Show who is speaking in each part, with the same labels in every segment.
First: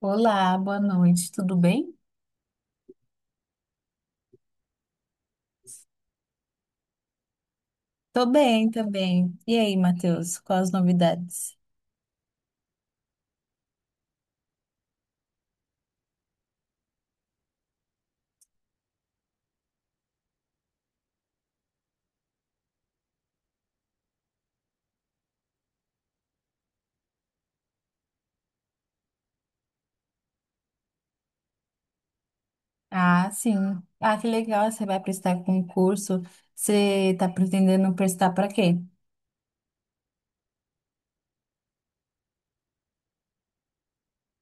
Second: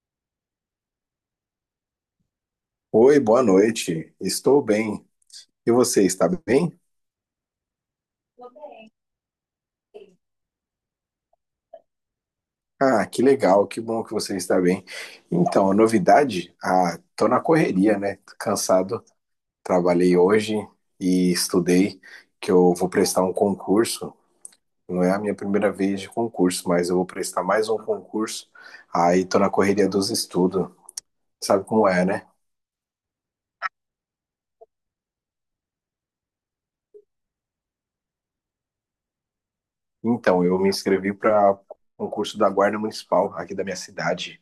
Speaker 1: Olá, boa noite, tudo bem?
Speaker 2: Oi, boa noite. Estou bem. E você está bem?
Speaker 1: Tô bem também. E aí, Matheus, quais as novidades?
Speaker 2: Ah, que legal, que bom que você está bem. Então, a novidade, tô na correria, né? Tô cansado. Trabalhei hoje e estudei que eu vou prestar um concurso. Não é a minha primeira vez de concurso, mas eu vou prestar mais um concurso. Aí tô na correria dos estudos. Sabe como é, né?
Speaker 1: Ah, sim. Ah, que legal, você vai prestar concurso. Você tá pretendendo prestar para quê?
Speaker 2: Então, eu me inscrevi para um curso da Guarda Municipal aqui da minha cidade.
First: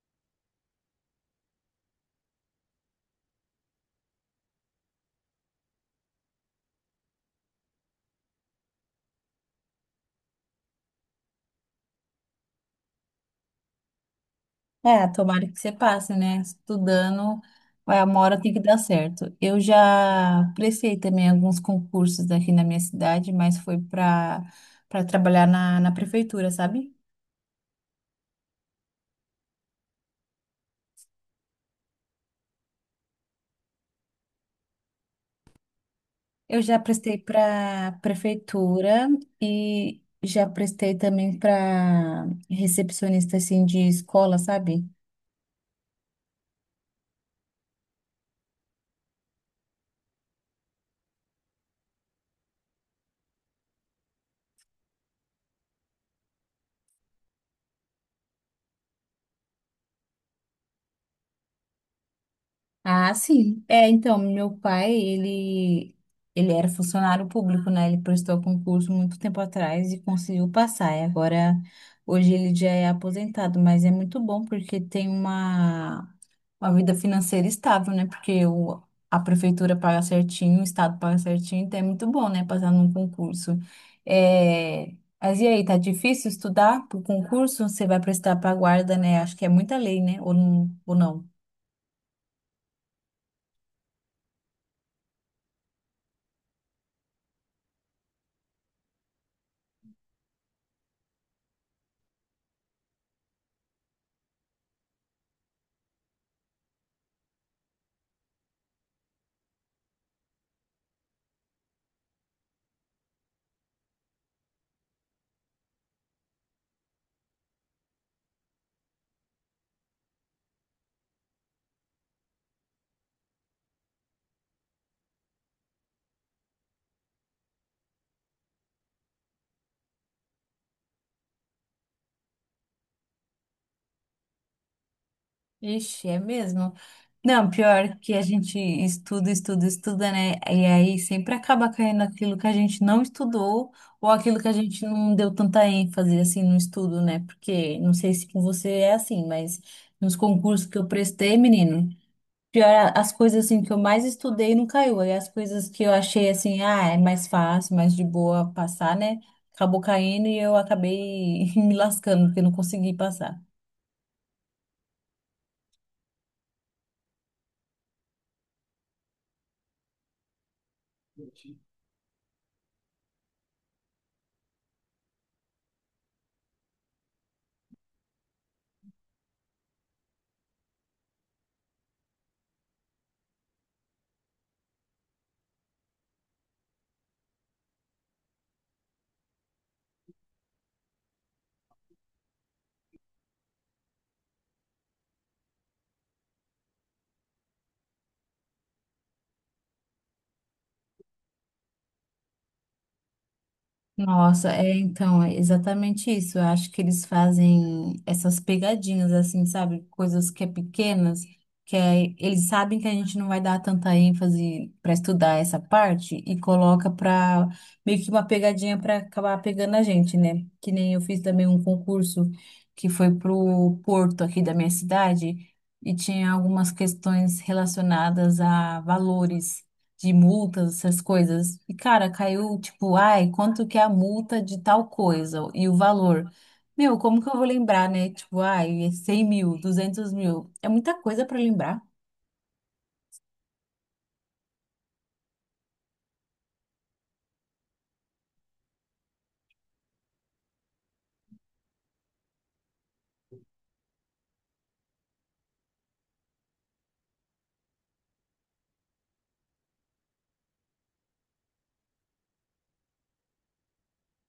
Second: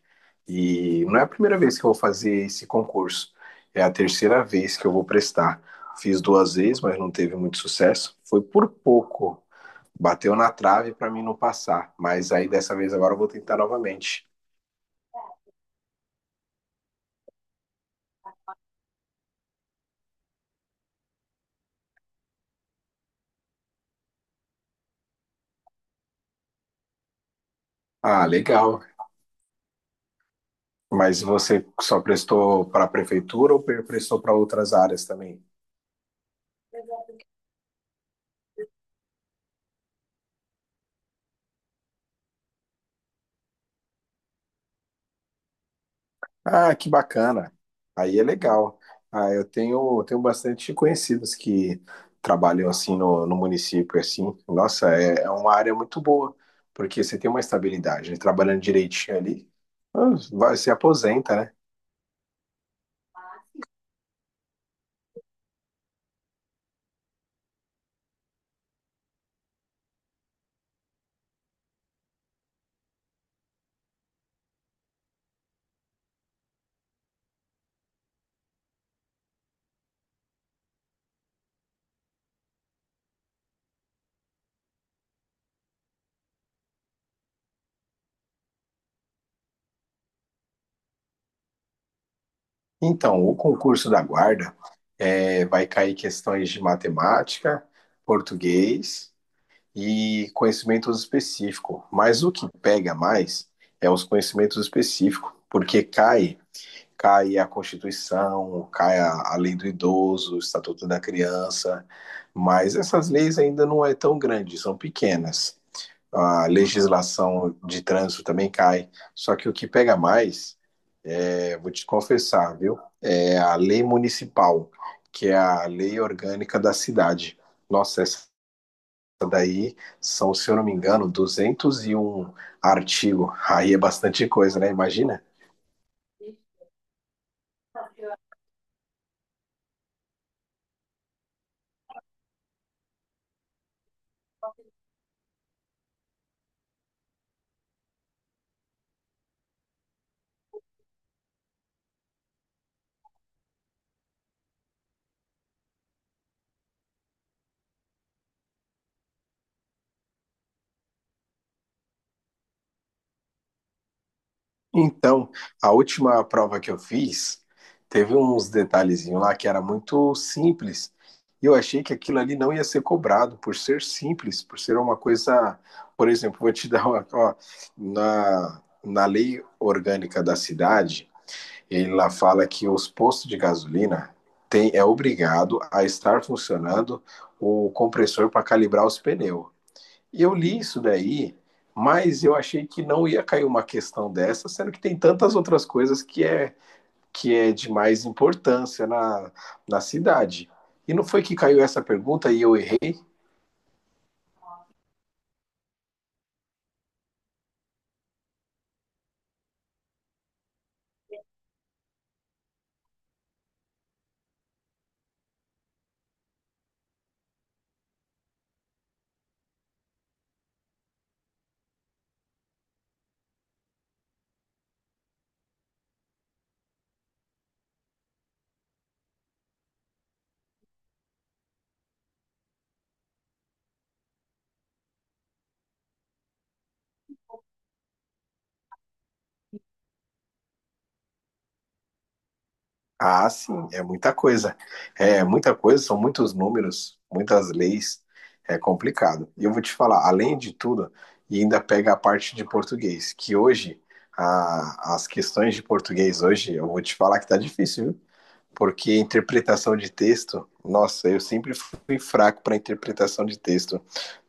Speaker 2: E não é a primeira vez que eu vou fazer esse concurso. É a terceira vez que eu vou prestar. Fiz duas vezes, mas não teve muito sucesso. Foi por pouco. Bateu na trave para mim não passar. Mas aí dessa vez agora eu vou tentar novamente.
Speaker 1: É, tomara que você passe, né? Estudando, vai, uma hora tem que dar certo. Eu já prestei também alguns concursos aqui na minha cidade, mas foi para para trabalhar na prefeitura, sabe?
Speaker 2: Ah, legal. Mas você só prestou para a prefeitura ou prestou para outras áreas também?
Speaker 1: Eu já prestei para prefeitura e já prestei também para recepcionista assim de escola, sabe?
Speaker 2: Ah, que bacana. Aí é legal. Ah, eu tenho bastante conhecidos que trabalham assim no município, assim. Nossa, é uma área muito boa, porque você tem uma estabilidade, né? Trabalhando direitinho ali, ah, vai, se aposenta, né?
Speaker 1: Ah, sim. É, então, meu pai, ele era funcionário público, né? Ele prestou concurso muito tempo atrás e conseguiu passar. E agora hoje ele já é aposentado, mas é muito bom porque tem uma vida financeira estável, né? A prefeitura paga certinho, o estado paga certinho, então é muito bom, né? Passar num concurso. É, mas e aí, tá difícil estudar pro concurso? Você vai prestar pra guarda, né? Acho que é muita lei, né? Ou não? Ou não?
Speaker 2: Então, o concurso da guarda é, vai cair questões de matemática, português e conhecimentos específicos. Mas o que pega mais é os conhecimentos específicos, porque cai a Constituição, cai a lei do idoso, o Estatuto da Criança, mas essas leis ainda não é tão grande, são pequenas. A legislação de trânsito também cai, só que o que pega mais, é, vou te confessar, viu, é a lei municipal, que é a lei orgânica da cidade. Nossa, essa aí são, se eu não me engano, 201 artigos. Aí é bastante coisa, né? Imagina.
Speaker 1: Ixi, é mesmo. Não, pior que a gente estuda, estuda, estuda, né? E aí sempre acaba caindo aquilo que a gente não estudou ou aquilo que a gente não deu tanta ênfase assim no estudo, né? Porque não sei se com você é assim, mas nos concursos que eu prestei, menino, pior as coisas assim que eu mais estudei não caiu. Aí as coisas que eu achei assim, ah, é mais fácil, mais de boa passar, né? Acabou caindo e eu acabei me lascando porque eu não consegui passar.
Speaker 2: Então, a última prova que eu fiz teve uns detalhezinhos lá que era muito simples. E eu achei que aquilo ali não ia ser cobrado por ser simples, por ser uma coisa. Por exemplo, vou te dar uma. Ó, na lei orgânica da cidade, ele lá fala que os postos de gasolina tem, é obrigado a estar funcionando o compressor para calibrar os pneus. E eu li isso daí, mas eu achei que não ia cair uma questão dessa, sendo que tem tantas outras coisas que é de mais importância na cidade. E não foi que caiu essa pergunta e eu errei?
Speaker 1: Nossa, é então, é exatamente isso. Eu acho que eles fazem essas pegadinhas, assim, sabe? Coisas que é pequenas, que é, eles sabem que a gente não vai dar tanta ênfase para estudar essa parte e coloca para meio que uma pegadinha para acabar pegando a gente, né? Que nem eu fiz também um concurso que foi pro Porto aqui da minha cidade e tinha algumas questões relacionadas a valores de multas, essas coisas. E, cara, caiu tipo, ai, quanto que é a multa de tal coisa e o valor. Meu, como que eu vou lembrar, né? Tipo, ai, é 100 mil, 200 mil. É muita coisa para lembrar.
Speaker 2: Ah, sim, é muita coisa. É muita coisa, são muitos números, muitas leis, é complicado. E eu vou te falar, além de tudo, e ainda pega a parte de português, que hoje as questões de português hoje, eu vou te falar que tá difícil, viu? Porque interpretação de texto, nossa, eu sempre fui fraco para interpretação de texto.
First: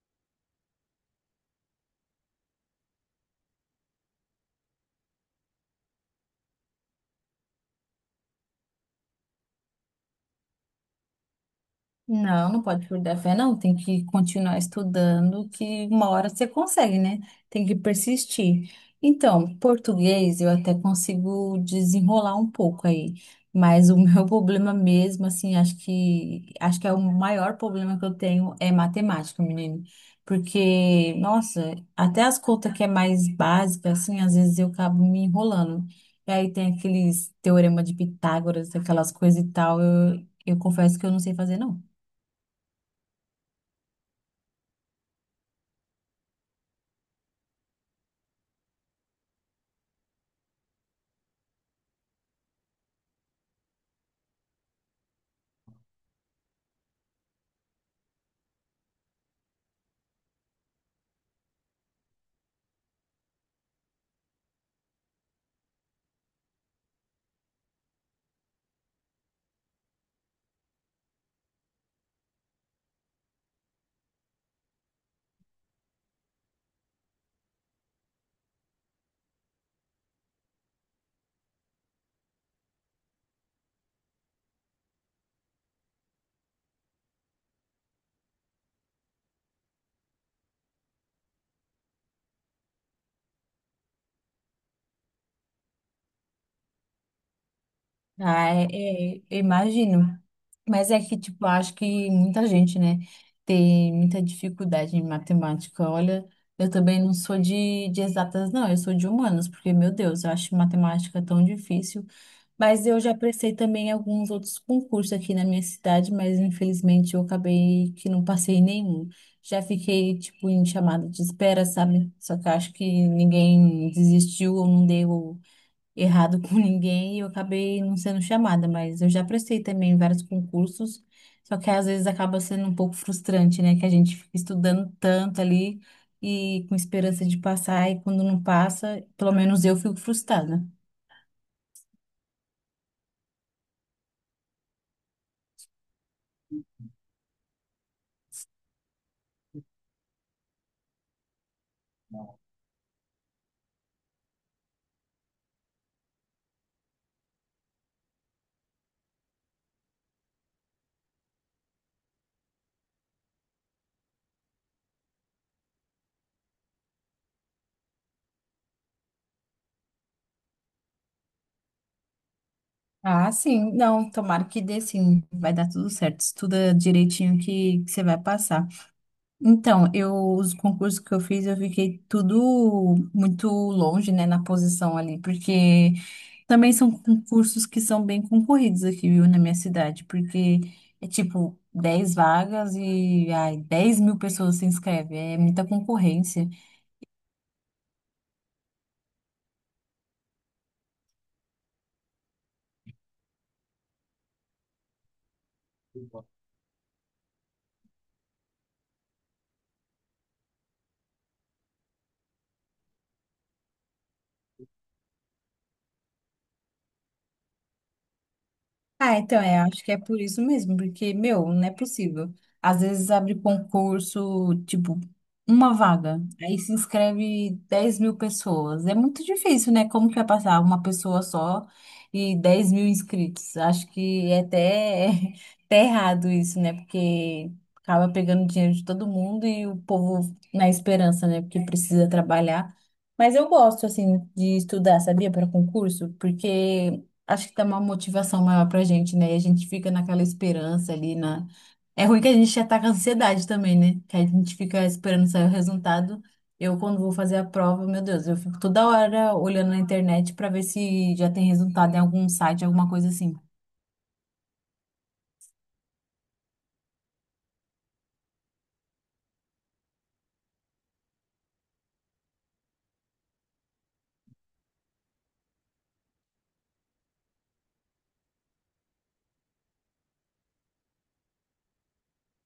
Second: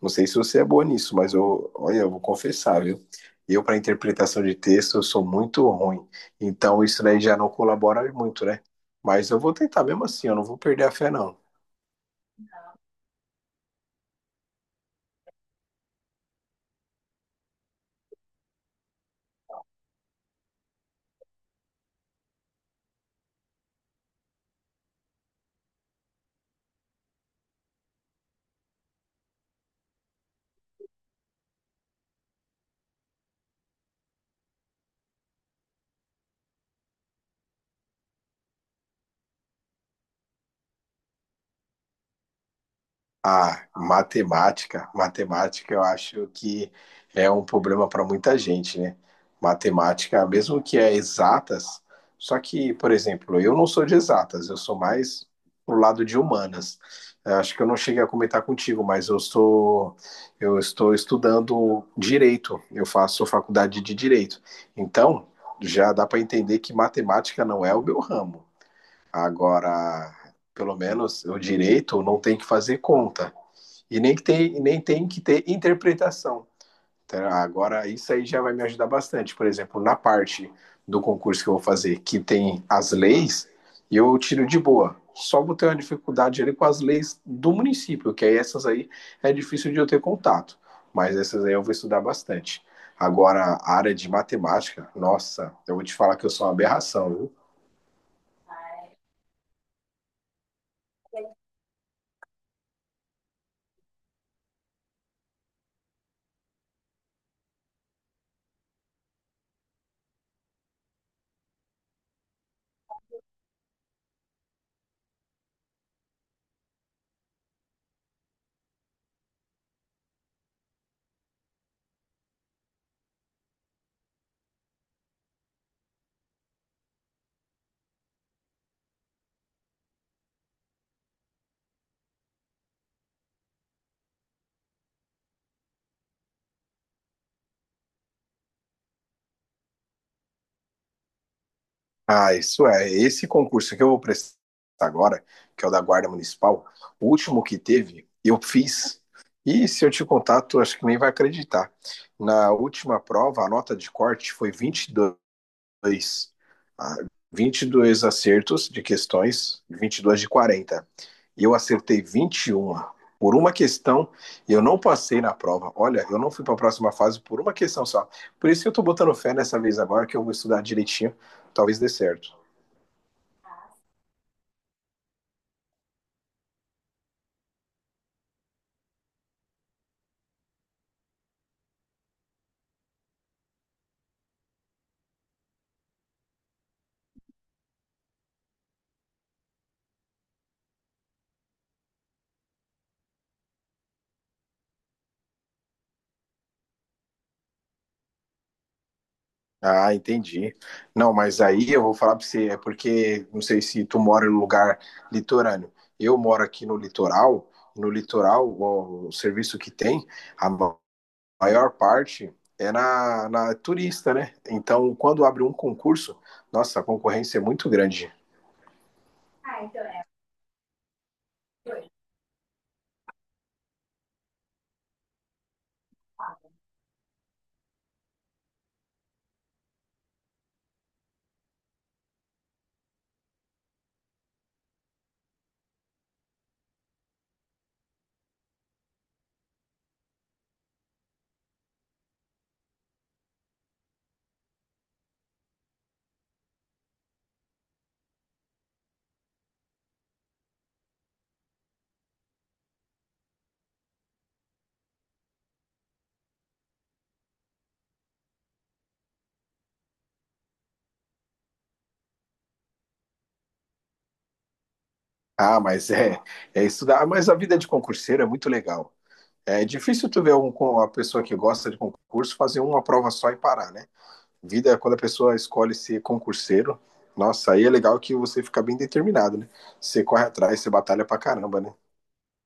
Speaker 2: Não sei se você é boa nisso, mas eu, olha, eu vou confessar, viu? Eu para interpretação de texto eu sou muito ruim. Então isso daí já não colabora muito, né? Mas eu vou tentar mesmo assim, eu não vou perder a fé não.
Speaker 1: Não, não pode perder a fé, não. Tem que continuar estudando, que uma hora você consegue, né? Tem que persistir. Então, português eu até consigo desenrolar um pouco aí, mas o meu problema mesmo, assim, acho que é o maior problema que eu tenho é matemática, menino. Porque, nossa, até as contas que é mais básica, assim, às vezes eu acabo me enrolando. E aí tem aqueles teorema de Pitágoras, aquelas coisas e tal. Eu confesso que eu não sei fazer, não.
Speaker 2: Ah, matemática eu acho que é um problema para muita gente, né? Matemática, mesmo que é exatas, só que, por exemplo, eu não sou de exatas, eu sou mais pro lado de humanas. Eu acho que eu não cheguei a comentar contigo, eu estou estudando direito, eu faço faculdade de direito. Então, já dá para entender que matemática não é o meu ramo. Agora, pelo menos o direito não tem que fazer conta. E nem tem que ter interpretação. Tá? Agora, isso aí já vai me ajudar bastante. Por exemplo, na parte do concurso que eu vou fazer, que tem as leis, eu tiro de boa. Só vou ter uma dificuldade ali com as leis do município, que aí essas aí é difícil de eu ter contato. Mas essas aí eu vou estudar bastante. Agora, a área de matemática, nossa, eu vou te falar que eu sou uma aberração, viu?
Speaker 1: Ah, é, é, eu imagino. Mas é que, tipo, eu acho que muita gente, né, tem muita dificuldade em matemática. Olha, eu também não sou de exatas, não, eu sou de humanas, porque, meu Deus, eu acho matemática tão difícil. Mas eu já prestei também alguns outros concursos aqui na minha cidade, mas infelizmente eu acabei que não passei em nenhum. Já fiquei, tipo, em chamada de espera, sabe? Só que eu acho que ninguém desistiu ou não deu errado com ninguém e eu acabei não sendo chamada, mas eu já prestei também vários concursos, só que às vezes acaba sendo um pouco frustrante, né? Que a gente fica estudando tanto ali e com esperança de passar, e quando não passa, pelo menos eu fico frustrada.
Speaker 2: Ah, isso é. Esse concurso que eu vou prestar agora, que é o da Guarda Municipal, o último que teve, eu fiz. E se eu te contar, tu acho que nem vai acreditar. Na última prova, a nota de corte foi 22. Ah, 22 acertos de questões, 22 de 40. E eu acertei 21. Por uma questão, eu não passei na prova. Olha, eu não fui para a próxima fase por uma questão só. Por isso que eu estou botando fé nessa vez agora, que eu vou estudar direitinho. Talvez dê certo.
Speaker 1: Ah, sim, não, tomara que dê sim, vai dar tudo certo, estuda direitinho que você vai passar. Então, eu, os concursos que eu fiz, eu fiquei tudo muito longe, né, na posição ali, porque também são concursos que são bem concorridos aqui, viu, na minha cidade, porque é tipo 10 vagas e ai, 10 mil pessoas se inscrevem, é muita concorrência.
Speaker 2: Ah, entendi. Não, mas aí eu vou falar para você, é porque não sei se tu mora em um lugar litorâneo. Eu moro aqui no litoral, e no litoral, o serviço que tem, a ma- maior parte é na turista, né? Então, quando abre um concurso, nossa, a concorrência é muito grande.
Speaker 1: Ah, então, é, acho que é por isso mesmo, porque, meu, não é possível. Às vezes abre concurso, tipo, uma vaga, aí se inscreve 10 mil pessoas. É muito difícil, né? Como que vai passar uma pessoa só e 10 mil inscritos? Acho que é até, até errado isso, né? Porque acaba pegando dinheiro de todo mundo e o povo na esperança, né? Porque precisa trabalhar. Mas eu gosto, assim, de estudar, sabia, para concurso? Porque acho que dá uma motivação maior pra gente, né? E a gente fica naquela esperança ali na. É ruim que a gente ataca a ansiedade também, né? Que a gente fica esperando sair o resultado. Eu, quando vou fazer a prova, meu Deus, eu fico toda hora olhando na internet pra ver se já tem resultado em algum site, alguma coisa assim.
Speaker 2: Ah, mas é, é estudar, mas a vida de concurseiro é muito legal. É difícil tu ver uma pessoa que gosta de concurso fazer uma prova só e parar, né? Vida é quando a pessoa escolhe ser concurseiro. Nossa, aí é legal que você fica bem determinado, né? Você corre atrás, você batalha pra caramba, né?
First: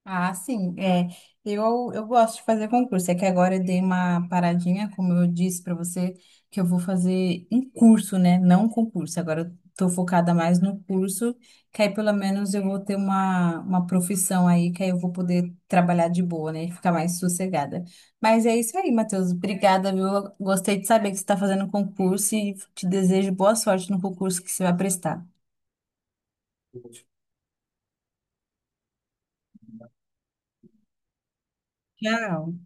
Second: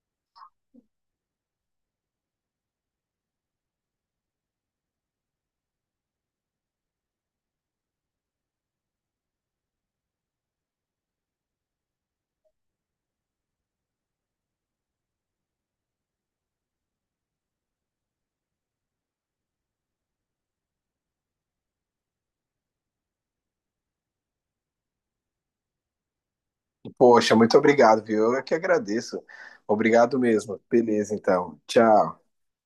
Speaker 1: Ah, sim. É, eu gosto de fazer concurso. É que agora eu dei uma paradinha, como eu disse para você, que eu vou fazer um curso, né? Não um concurso. Agora eu tô focada mais no curso, que aí pelo menos eu vou ter uma uma profissão aí, que aí eu vou poder trabalhar de boa, né? E ficar mais sossegada. Mas é isso aí, Matheus. Obrigada, viu? Eu gostei de saber que você está fazendo concurso e te desejo boa sorte no concurso que você vai prestar.
Speaker 2: Poxa, muito obrigado, viu? Eu é que agradeço. Obrigado mesmo. Beleza, então. Tchau.
Speaker 1: Tchau.